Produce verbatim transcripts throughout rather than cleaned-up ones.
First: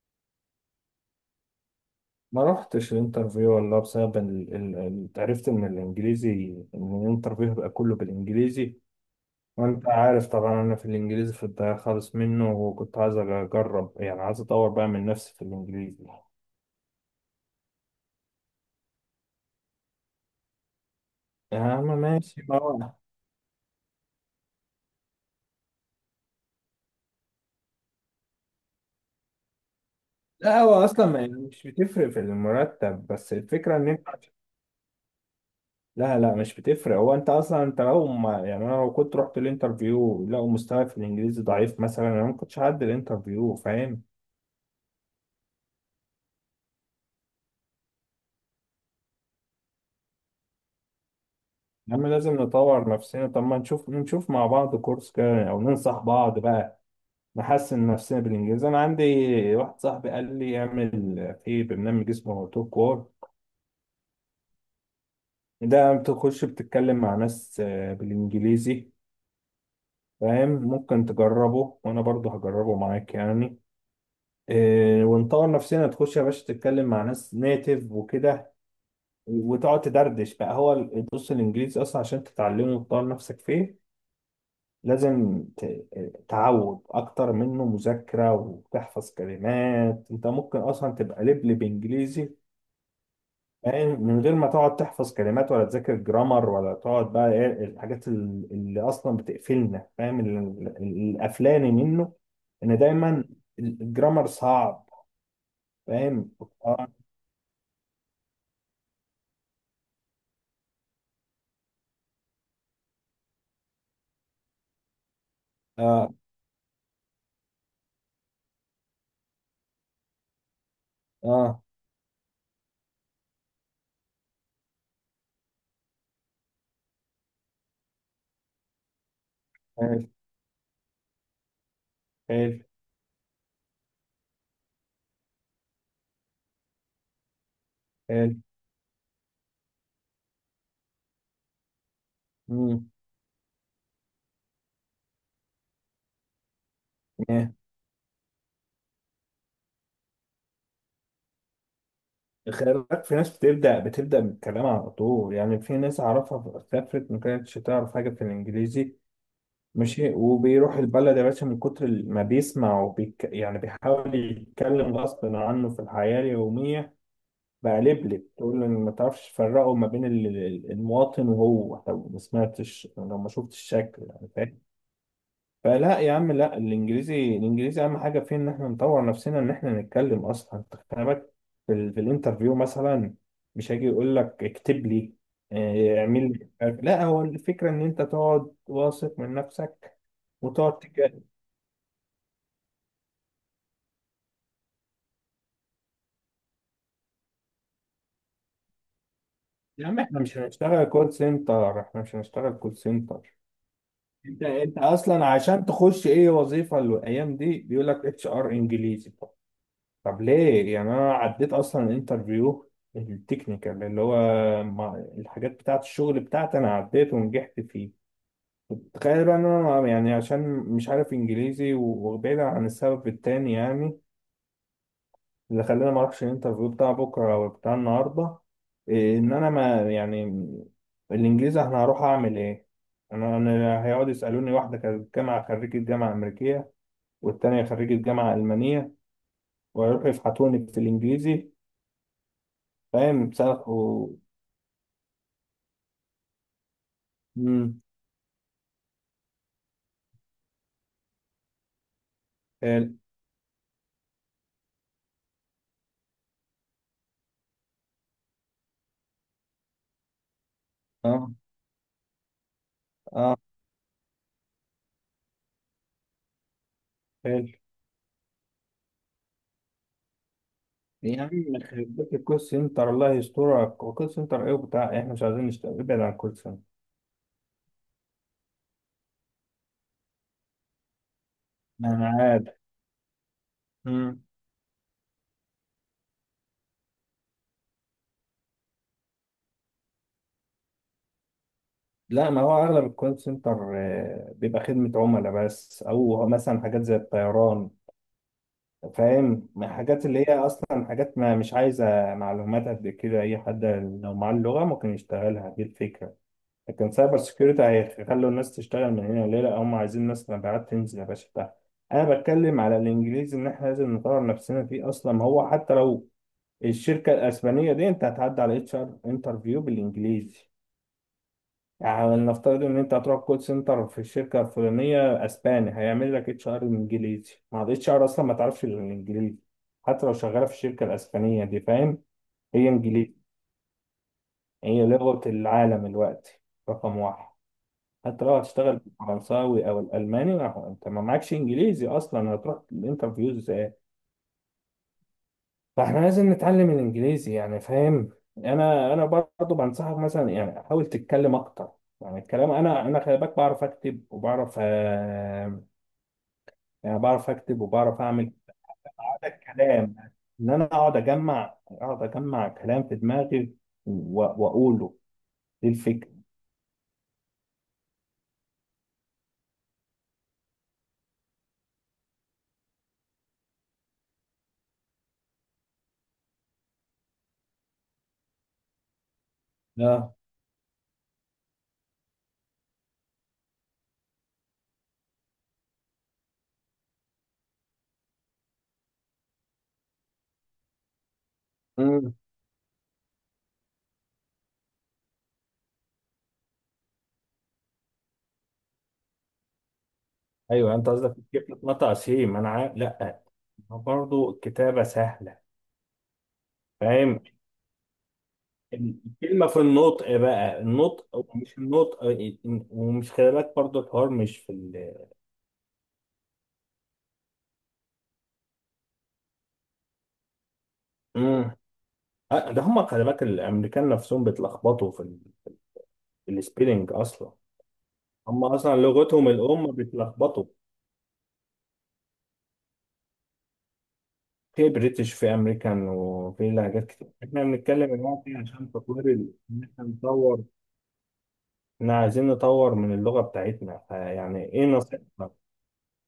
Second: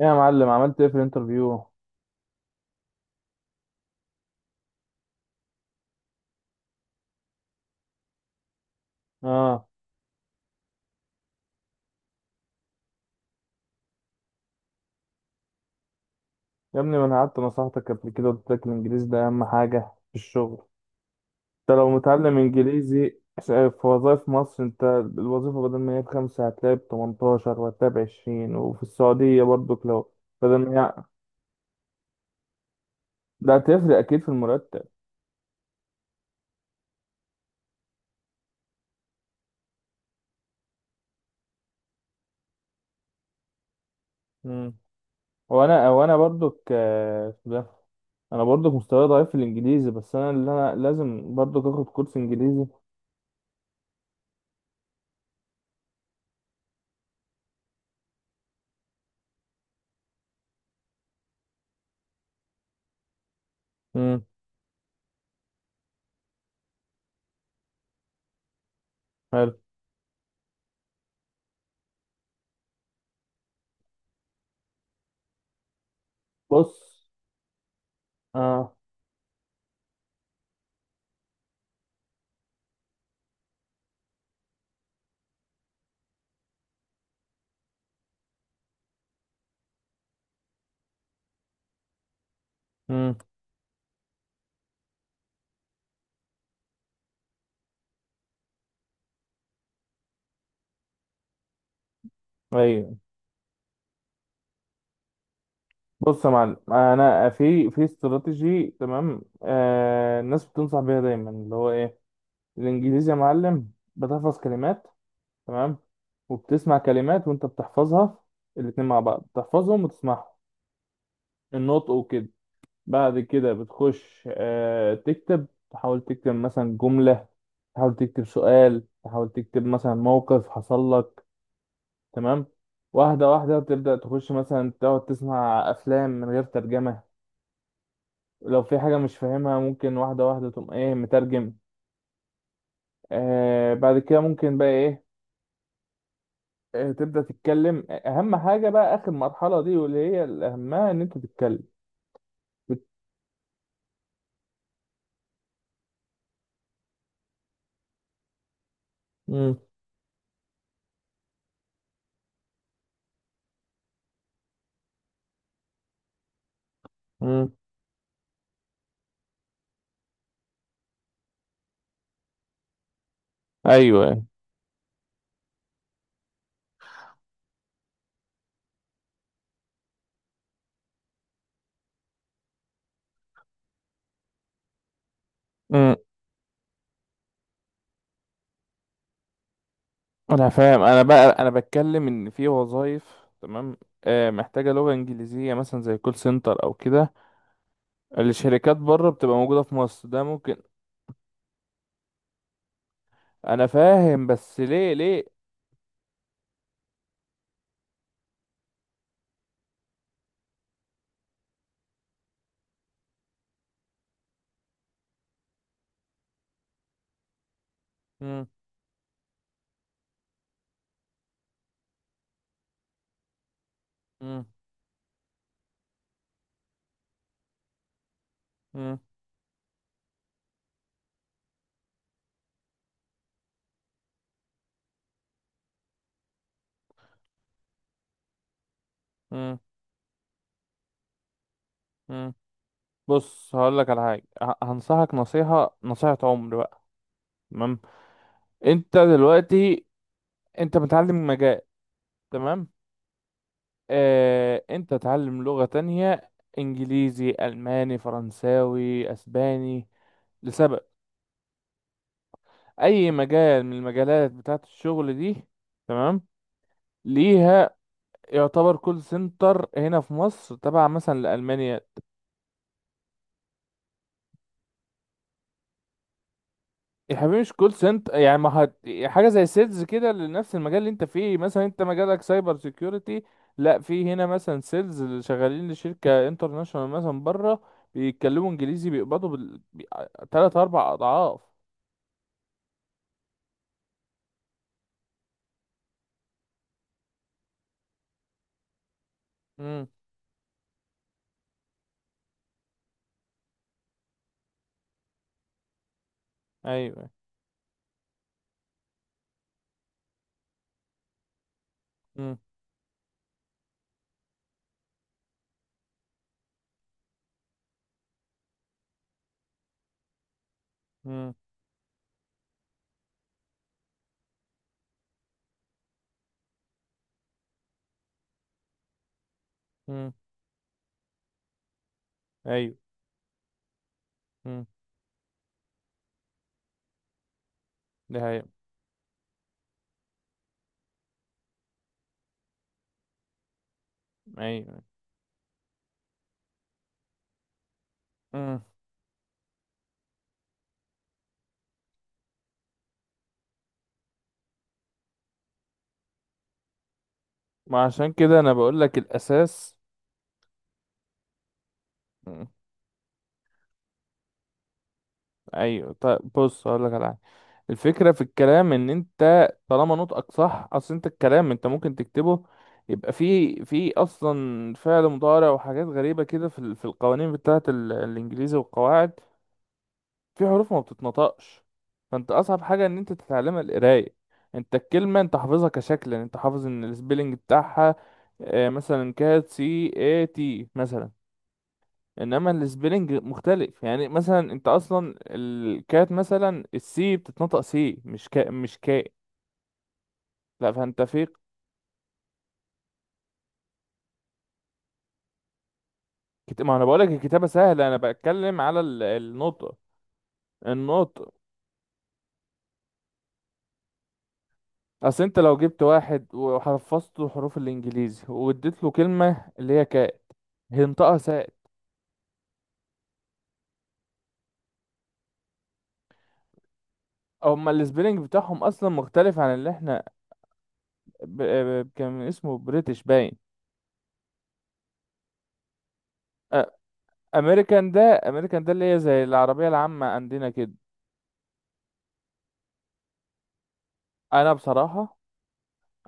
إيه يا معلم، عملت ايه في الانترفيو؟ ما روحتش الانترفيو والله بسبب ال... ال... ال- عرفت ان الانجليزي ان الانترفيو هيبقى كله بالانجليزي. اه وانت عارف طبعا انا في الانجليزي في الضياع خالص منه، وكنت عايز اجرب، يعني عايز اطور بقى من نفسي في الانجليزي. يا ابني، ما انا قعدت نصحتك قبل كده، قلت لك الانجليزي ده اهم حاجه في الشغل. يا انت عم لو متعلم ماشي، ما هو انجليزي في وظائف مصر، انت الوظيفه بدل ما هي بخمسه هتلاقي ب تمنتاشر، وهتلاقي ب عشرين، وفي السعوديه برضك لو بدل لا ما هو هي، اصلا ما- يعني مش بتفرق في المرتب، بس ده الفكره ان هتفرق انت. اكيد في المرتب. لا لا مش بتفرق، هو انت اصلا انت لو ما يعني انا لو كنت رحت الانترفيو لقوا مستواي في الانجليزي ضعيف مثلا، انا ما كنتش هعدي الانترفيو، فاهم؟ امم وانا وانا برضك، آه، اسمه ده، انا برضك مستواي ضعيف في الانجليزي، بس انا اللي انا لازم برضك اخد يا عم كورس لازم انجليزي. نطور نفسنا. طب ما نشوف نشوف مع بعض كورس كده او ننصح بعض بقى، نحسن نفسنا بالانجليزي. انا عندي واحد صاحبي قال لي اعمل في برنامج اسمه توك وور، امم ده بتخش بتتكلم مع ناس، آه، بالانجليزي. حلو. فاهم؟ ممكن تجربه وانا برضه هجربه معاك يعني، آه، ونطور نفسنا. تخش يا باشا تتكلم بص. مع ناس نيتيف وكده، اه. وتقعد تدردش بقى. هو ال- بص الانجليزي اصلا عشان تتعلمه وتطور نفسك فيه لازم ت- تعود اكتر منه مذاكرة وتحفظ كلمات. انت ممكن اصلا تبقى لبلب انجليزي، امم فاهم؟ من غير ما تقعد تحفظ كلمات ولا تذاكر جرامر ولا تقعد بقى ايه الحاجات ال- اللي اصلا بتقفلنا، فاهم؟ ال- ال- القفلاني منه ان دايما الجرامر صعب، بص يا فاهم؟ معلم، اه، انا في في استراتيجي تمام، آه، الناس بتنصح بيها دايما، اللي هو ايه؟ الانجليزي يا معلم بتحفظ كلمات، تمام، اه، وبتسمع كلمات وانت بتحفظها، الاتنين مع بعض بتحفظهم وتسمعهم، اه. النطق وكده. بعد كده بتخش آه تكتب، تحاول تكتب مثلا جملة، تحاول تكتب سؤال، تحاول تكتب مثلا حلو، موقف حصل لك، تمام. حلو، واحدة واحدة تبدأ تخش مثلا تقعد تسمع أفلام من غير ترجمة، حلو. لو في حاجة مش فاهمها ممكن واحدة واحدة تقوم ايه مترجم. آه بعد كده ممكن بقى ايه، آه تبدأ مم، تتكلم. أهم حاجة بقى آخر مرحلة دي، واللي هي الأهمها، إن أنت تتكلم. خلي بت... بالك في ناس بتبدأ بتبدأ بالكلام على طول. يعني في ناس أعرفها سافرت ما كانتش تعرف حاجة في الإنجليزي مم. ماشي، وبيروح البلد يا باشا من كتر ما بيسمع وبيك يعني بيحاول يتكلم غصب عنه في الحياة اليومية. مم. بقى لبلب تقول له إن ما تعرفش تفرقه ما بين ال- ال- المواطن وهو. لو ما سمعتش لو ما شفتش الشكل أيوه. يعني، فاهم؟ فلا يا عم لا، الانجليزي الانجليزي اهم حاجه فيه ان احنا نطور نفسنا، ان احنا نتكلم اصلا. انت خلي بالك في, ال- في الانترفيو مثلا مش هيجي يقول لك اكتب لي، مم. آه، اعمل لي مش عارف. لا هو الفكره ان انت تقعد واثق من نفسك أنا وتقعد فاهم، أنا تك... بقى أنا بتكلم إن في وظايف، تمام، آه محتاجة لغة إنجليزية مثلا زي كول سنتر أو كده، الشركات بره بتبقى موجودة في يا عم مصر، احنا ده مش ممكن. هنشتغل كول سنتر، احنا مش هنشتغل كول سنتر أنا فاهم، انت بس انت ليه ليه. اصلا عشان تخش اي وظيفه الايام دي بيقول لك اتش ار انجليزي. طب ليه؟ يعني انا عديت اصلا الانترفيو التكنيكال اللي هو مع- الحاجات بتاعه الشغل بتاعتي، انا عديت ونجحت فيه. مم. تخيل بقى ان انا يعني عشان مش عارف انجليزي و- وبعيدا عن السبب التاني يعني مم. اللي خلاني ما اروحش الانترفيو بتاع بكره او بتاع النهارده، إيه، ان انا ما يعني الانجليزي انا هروح اعمل ايه؟ انا انا هيقعدوا يسالوني، واحده كانت جامعه خريجه جامعه امريكيه والتانيه خريجه جامعه المانيه، مم. ويروحوا يفحطوني في الانجليزي، مم. فاهم؟ بص سقف هقول لك على و... حاجه. ه- هنصحك نصيحه، نصيحه عمر بقى، تمام. مم. انت دلوقتي انت متعلم مجال، تمام، حلو. آه، انت تعلم لغه تانية، انجليزي، الماني، فرنساوي، اسباني، لسبب. اه، اي اه. مجال من المجالات بتاعه الشغل دي، تمام، حلو. ليها. يعتبر كول سنتر هنا في مصر تبع مثلا يا عم لالمانيا. يخرب بيت الكول سنتر، الله يسترك، وكول سنتر ايه وبتاع، احنا مش عايزين نشتغل، ابعد عن الكول سنتر. يا حبيبي مش كول سنتر يعني، ما هت... حاجه زي سيلز كده لنفس المجال اللي انت فيه، مثلا انت انا مجالك عاد. سايبر سيكيورتي، لا في مم. هنا مثلا سيلز اللي شغالين لشركه انترناشونال مثلا بره، بيتكلموا انجليزي، بيقبضوا بال... بي... تلات اربع اضعاف. لا ما هو اغلب الكول سنتر آه، بيبقى خدمة عملاء بس، او مثلا حاجات زي الطيران، فاهم؟ امم. حاجات اللي هي اصلا حاجات ما مش عايزة معلومات قد كده، اي حد لو معاه اللغة ممكن يشتغلها، دي الفكرة. لكن ايوه. سايبر سكيورتي هيخلوا الناس تشتغل من هنا ليه؟ لا، هم عايزين ناس مبيعات تنزل يا باشا بتاع. انا امم. بتكلم على الانجليزي ان احنا لازم نطور نفسنا فيه اصلا. هو حتى لو الشركه الاسبانيه دي انت هتعدي على اتش ار انترفيو بالانجليزي. امم. يعني نفترض ان انت هتروح كول سنتر في الشركه الفلانيه اسباني، هيعمل لك اتش ار انجليزي. مع الاتش ار اصلا ما تعرفش الانجليزي حتى امم. لو شغاله في الشركه الاسبانيه دي، فاهم؟ هي ايوه. انجليزي، امم. هي لغه العالم الوقت، رقم واحد. ده حتى لو هي. هتشتغل بالفرنساوي او الالماني، ما- انت ما معكش انجليزي اصلا هتروح الانترفيوز ايه؟ ايوه. فاحنا لازم نتعلم الانجليزي يعني، فاهم؟ امم. انا انا برضه بنصحك مثلا يعني حاول تتكلم اكتر. يعني الكلام انا انا خلي بالك بعرف اكتب وبعرف، آه، يعني بعرف اكتب ما وبعرف عشان اعمل كده انا بقول لك هذا الاساس. الكلام. ان انا اقعد اجمع اقعد اجمع كلام في دماغي و- واقوله، دي ايوه الفكره. طيب بص هقول لك على حاجه. الفكره في الكلام ان انت طالما نطقك صح، اصل انت الكلام انت ممكن تكتبه، يبقى فيه في اصلا فعل مضارع وحاجات غريبه كده في ال- في القوانين بتاعه ال- الانجليزي والقواعد، لا. في حروف ما بتتنطقش. فانت اصعب حاجه ان انت تتعلمها القرايه، انت الكلمه انت حافظها كشكل، يعني انت حافظ ان السبيلنج بتاعها، آه، مثلا كات، سي اي تي مثلا، امم. انما السبيلنج مختلف، يعني مثلا انت اصلا الكات، مثلا السي بتتنطق سي، مش كا، مش كاء. لا ايوه انت فانت قصدك في كيف تتنطع سيم، انا عارف. لا برضه الكتابة سهلة، كت... ما انا بقولك فاهم؟ الكتابة سهلة، انا بتكلم على ال- الكلمة في النطق. النطق بقى، النطق النطق. ومش النطق، ومش خلي بالك برضه الحوار مش في ال... اصل انت لو جبت واحد وحفظته حروف الانجليزي، واديت له كلمة اللي هي كات، هينطقها سات. مم. آه، ده هم خلي بالك الأمريكان نفسهم بيتلخبطوا في, ال... في السبيلينج أصلا. هما السبيلنج هم بتاعهم أصلا اصلا لغتهم مختلف عن اللي الأم احنا، بيتلخبطوا. ب... ب- كان اسمه بريتش باين. في بريتش في أمريكان وفي لهجات كتير، إحنا امريكان بنتكلم ده، دلوقتي امريكان ده عشان اللي هي تطوير زي ال- إن العربية إحنا العامة نطور، عندنا كده. إحنا عايزين نطور من اللغة بتاعتنا. فيعني انا إيه بصراحة، نصيحتك؟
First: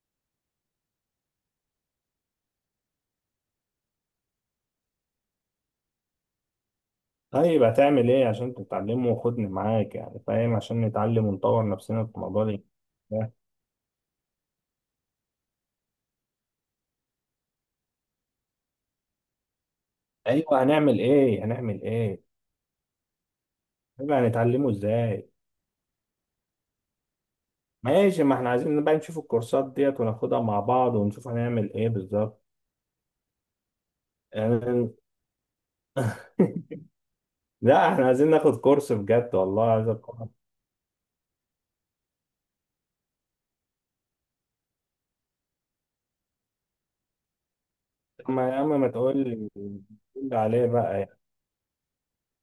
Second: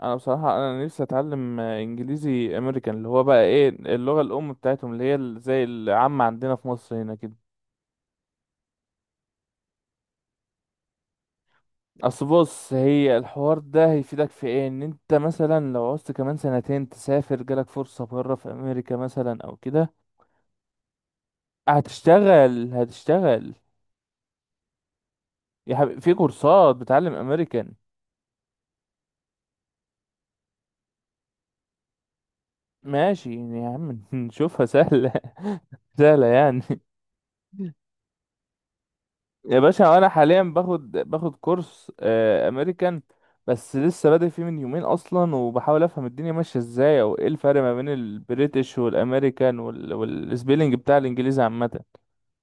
انا بصراحه انا نفسي اتعلم، آه، انجليزي امريكان، اللي هو بقى ايه، اللغه الام بتاعتهم، اللي هي ال- زي العامه عندنا في مصر هنا كده. طيب هتعمل ايه عشان تتعلمه وخدني معاك يعني، فاهم؟ عشان نتعلم ونطور نفسنا في اصل الموضوع ده. بص، هي ده. الحوار ده هيفيدك في ايه، ان انت مثلا لو عوزت كمان سنتين تسافر، جالك فرصه بره في امريكا مثلا او كده، ايوه هنعمل ايه؟ هنعمل ايه؟ هتشتغل، هتشتغل. طيب هنتعلمه ازاي؟ يا حبيبي في كورسات بتعلم امريكان. ماشي، ما احنا عايزين بقى نشوف الكورسات ديت وناخدها مع بعض ونشوف هنعمل ايه بالظبط. ماشي يعني يا عم نشوفها يعني- سهله سهله يعني. لا احنا عايزين ناخد كورس بجد يا والله، عايز باشا انا أتكلم. حاليا باخد باخد كورس، آه، امريكان، بس لسه بادئ فيه من يومين اصلا، وبحاول افهم الدنيا ماشيه ازاي، او ايه الفرق ما بين اما يا البريتش عم ما تقول لي، والامريكان تقول وال... لي عليه والسبيلنج بتاع بقى يعني. الانجليزي عامه.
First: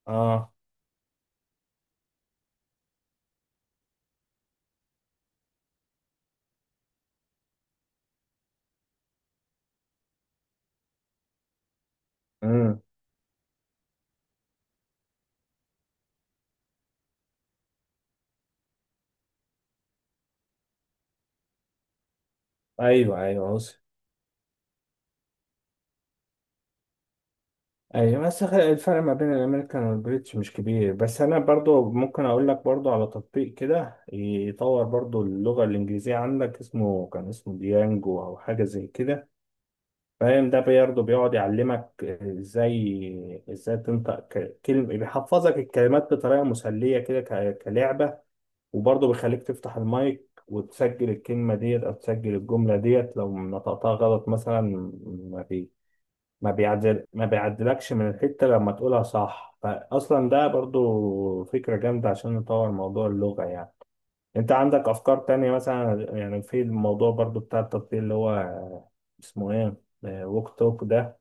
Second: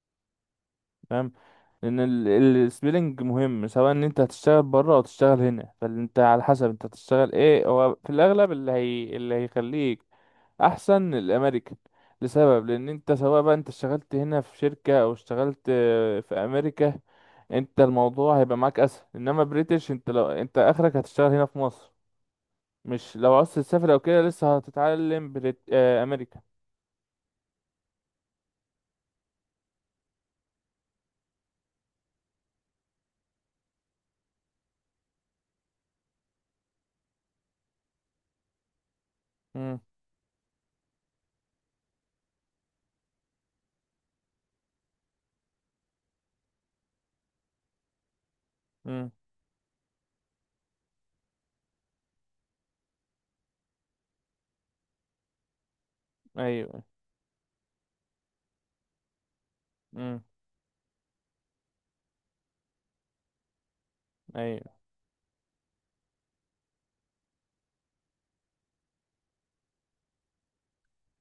اه. فاهم، لان ال- السبيلنج مهم، سواء ان انت هتشتغل بره او تشتغل هنا، فانت على حسب انت هتشتغل ايه، هو في الاغلب اللي هي اللي هيخليك احسن الامريكان، لسبب، امم. لان انت سواء بقى انت اشتغلت هنا في شركة، او اشتغلت آه، في امريكا، انت الموضوع هيبقى معاك اسهل. انما بريتش، انت لو انت اخرك هتشتغل هنا في مصر، مش ايوه. لو ايوه عاوز وصل. تسافر او كده لسه هتتعلم بريت آه، امريكا. ايوه بس خ- الفرق ما بين الامريكان والبريتش مش كبير، بس انا برضو ممكن اقول لك برضو على تطبيق كده يطور برضو اللغه الانجليزيه عندك، اسمه كان اسمه ديانجو او حاجه زي كده، امم. فاهم؟ ده برضو بيقعد يعلمك ازاي ازاي تنطق ك- كلمه، بيحفظك الكلمات بطريقه مسليه كده ك- كلعبه. وبرضو امم. بيخليك تفتح المايك وتسجل الكلمه ديت او تسجل الجمله ديت لو نطقتها غلط مثلا. ما ما ايوه. بيعدل ما بيعدلكش من الحتة لما تقولها صح، امم. فأصلا ده برضو فكرة جامدة عشان نطور موضوع اللغة يعني. أنت ايوه. عندك أفكار تانية مثلا يعني في الموضوع برضو بتاع التطبيق اللي هو اسمه إيه، ووك توك ده،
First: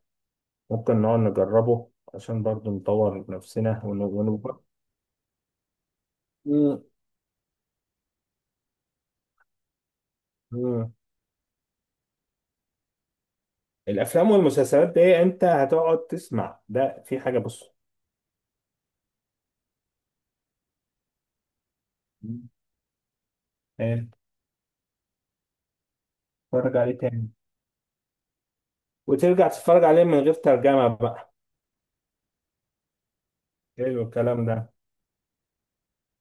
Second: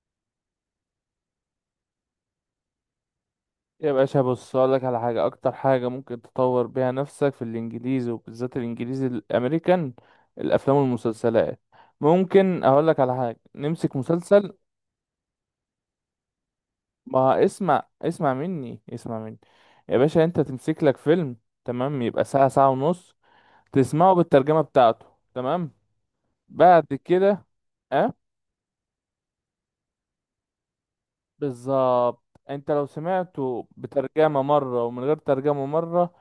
ممكن نقعد نجربه عشان برضو نطور نفسنا يا ون... باشا ون... بص اقول لك على حاجه، اكتر حاجه ممكن تطور مم. بيها نفسك في الانجليزي، وبالذات الانجليزي الامريكان، الافلام مم. والمسلسلات. ممكن اقول لك على حاجه، نمسك الأفلام مسلسل. والمسلسلات دي أنت هتقعد تسمع ده، في حاجة ما بص. اسمع اسمع مني، اسمع مني. يا باشا انت تمسك لك فيلم، تمام، يبقى ساعة، مم. ساعة ونص، إيه، تسمعه بالترجمة بتاعته، تمام، اتفرج بعد عليه تاني، كده، اه، وترجع تتفرج عليه من غير ترجمة بقى. بالظبط. انت لو سمعته حلو بترجمة الكلام ده. مرة ومن غير ترجمة مرة،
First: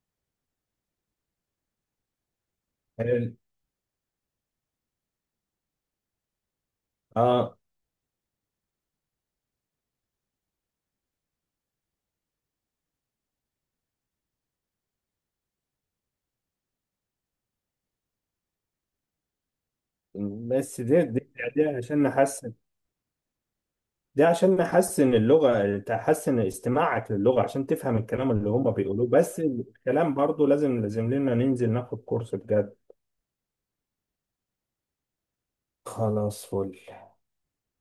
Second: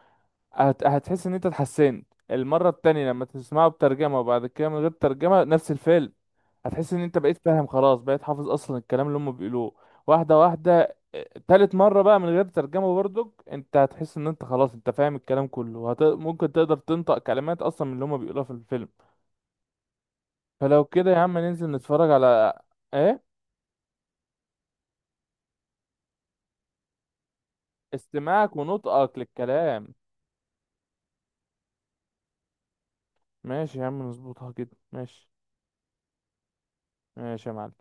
هت... هتحس ان انت اتحسنت. المرة التانية لما حلو. تسمعه بترجمة وبعد كده من غير ترجمة، نفس الفيلم، هتحس ان انت بقيت اه فاهم خلاص، بقيت حافظ اصلا الكلام اللي هم بيقولوه. واحدة واحدة، اه، تالت مرة بقى من غير ترجمة برضك، انت هتحس ان انت خلاص انت فاهم الكلام كله، وهت... ممكن تقدر تنطق كلمات اصلا من اللي هم بيقولوها في الفيلم. بس فلو دي كده يا دي, عم دي ننزل عشان نتفرج على نحسن، ايه. دي عشان نحسن اللغة، تحسن استماعك للغة عشان تفهم الكلام اللي استماعك هم بيقولوه. ونطقك بس للكلام. الكلام برضو لازم لازم لنا ننزل ناخد كورس بجد. ماشي يا عم، نظبطها كده، ماشي. خلاص فل. ماشي يا معلم.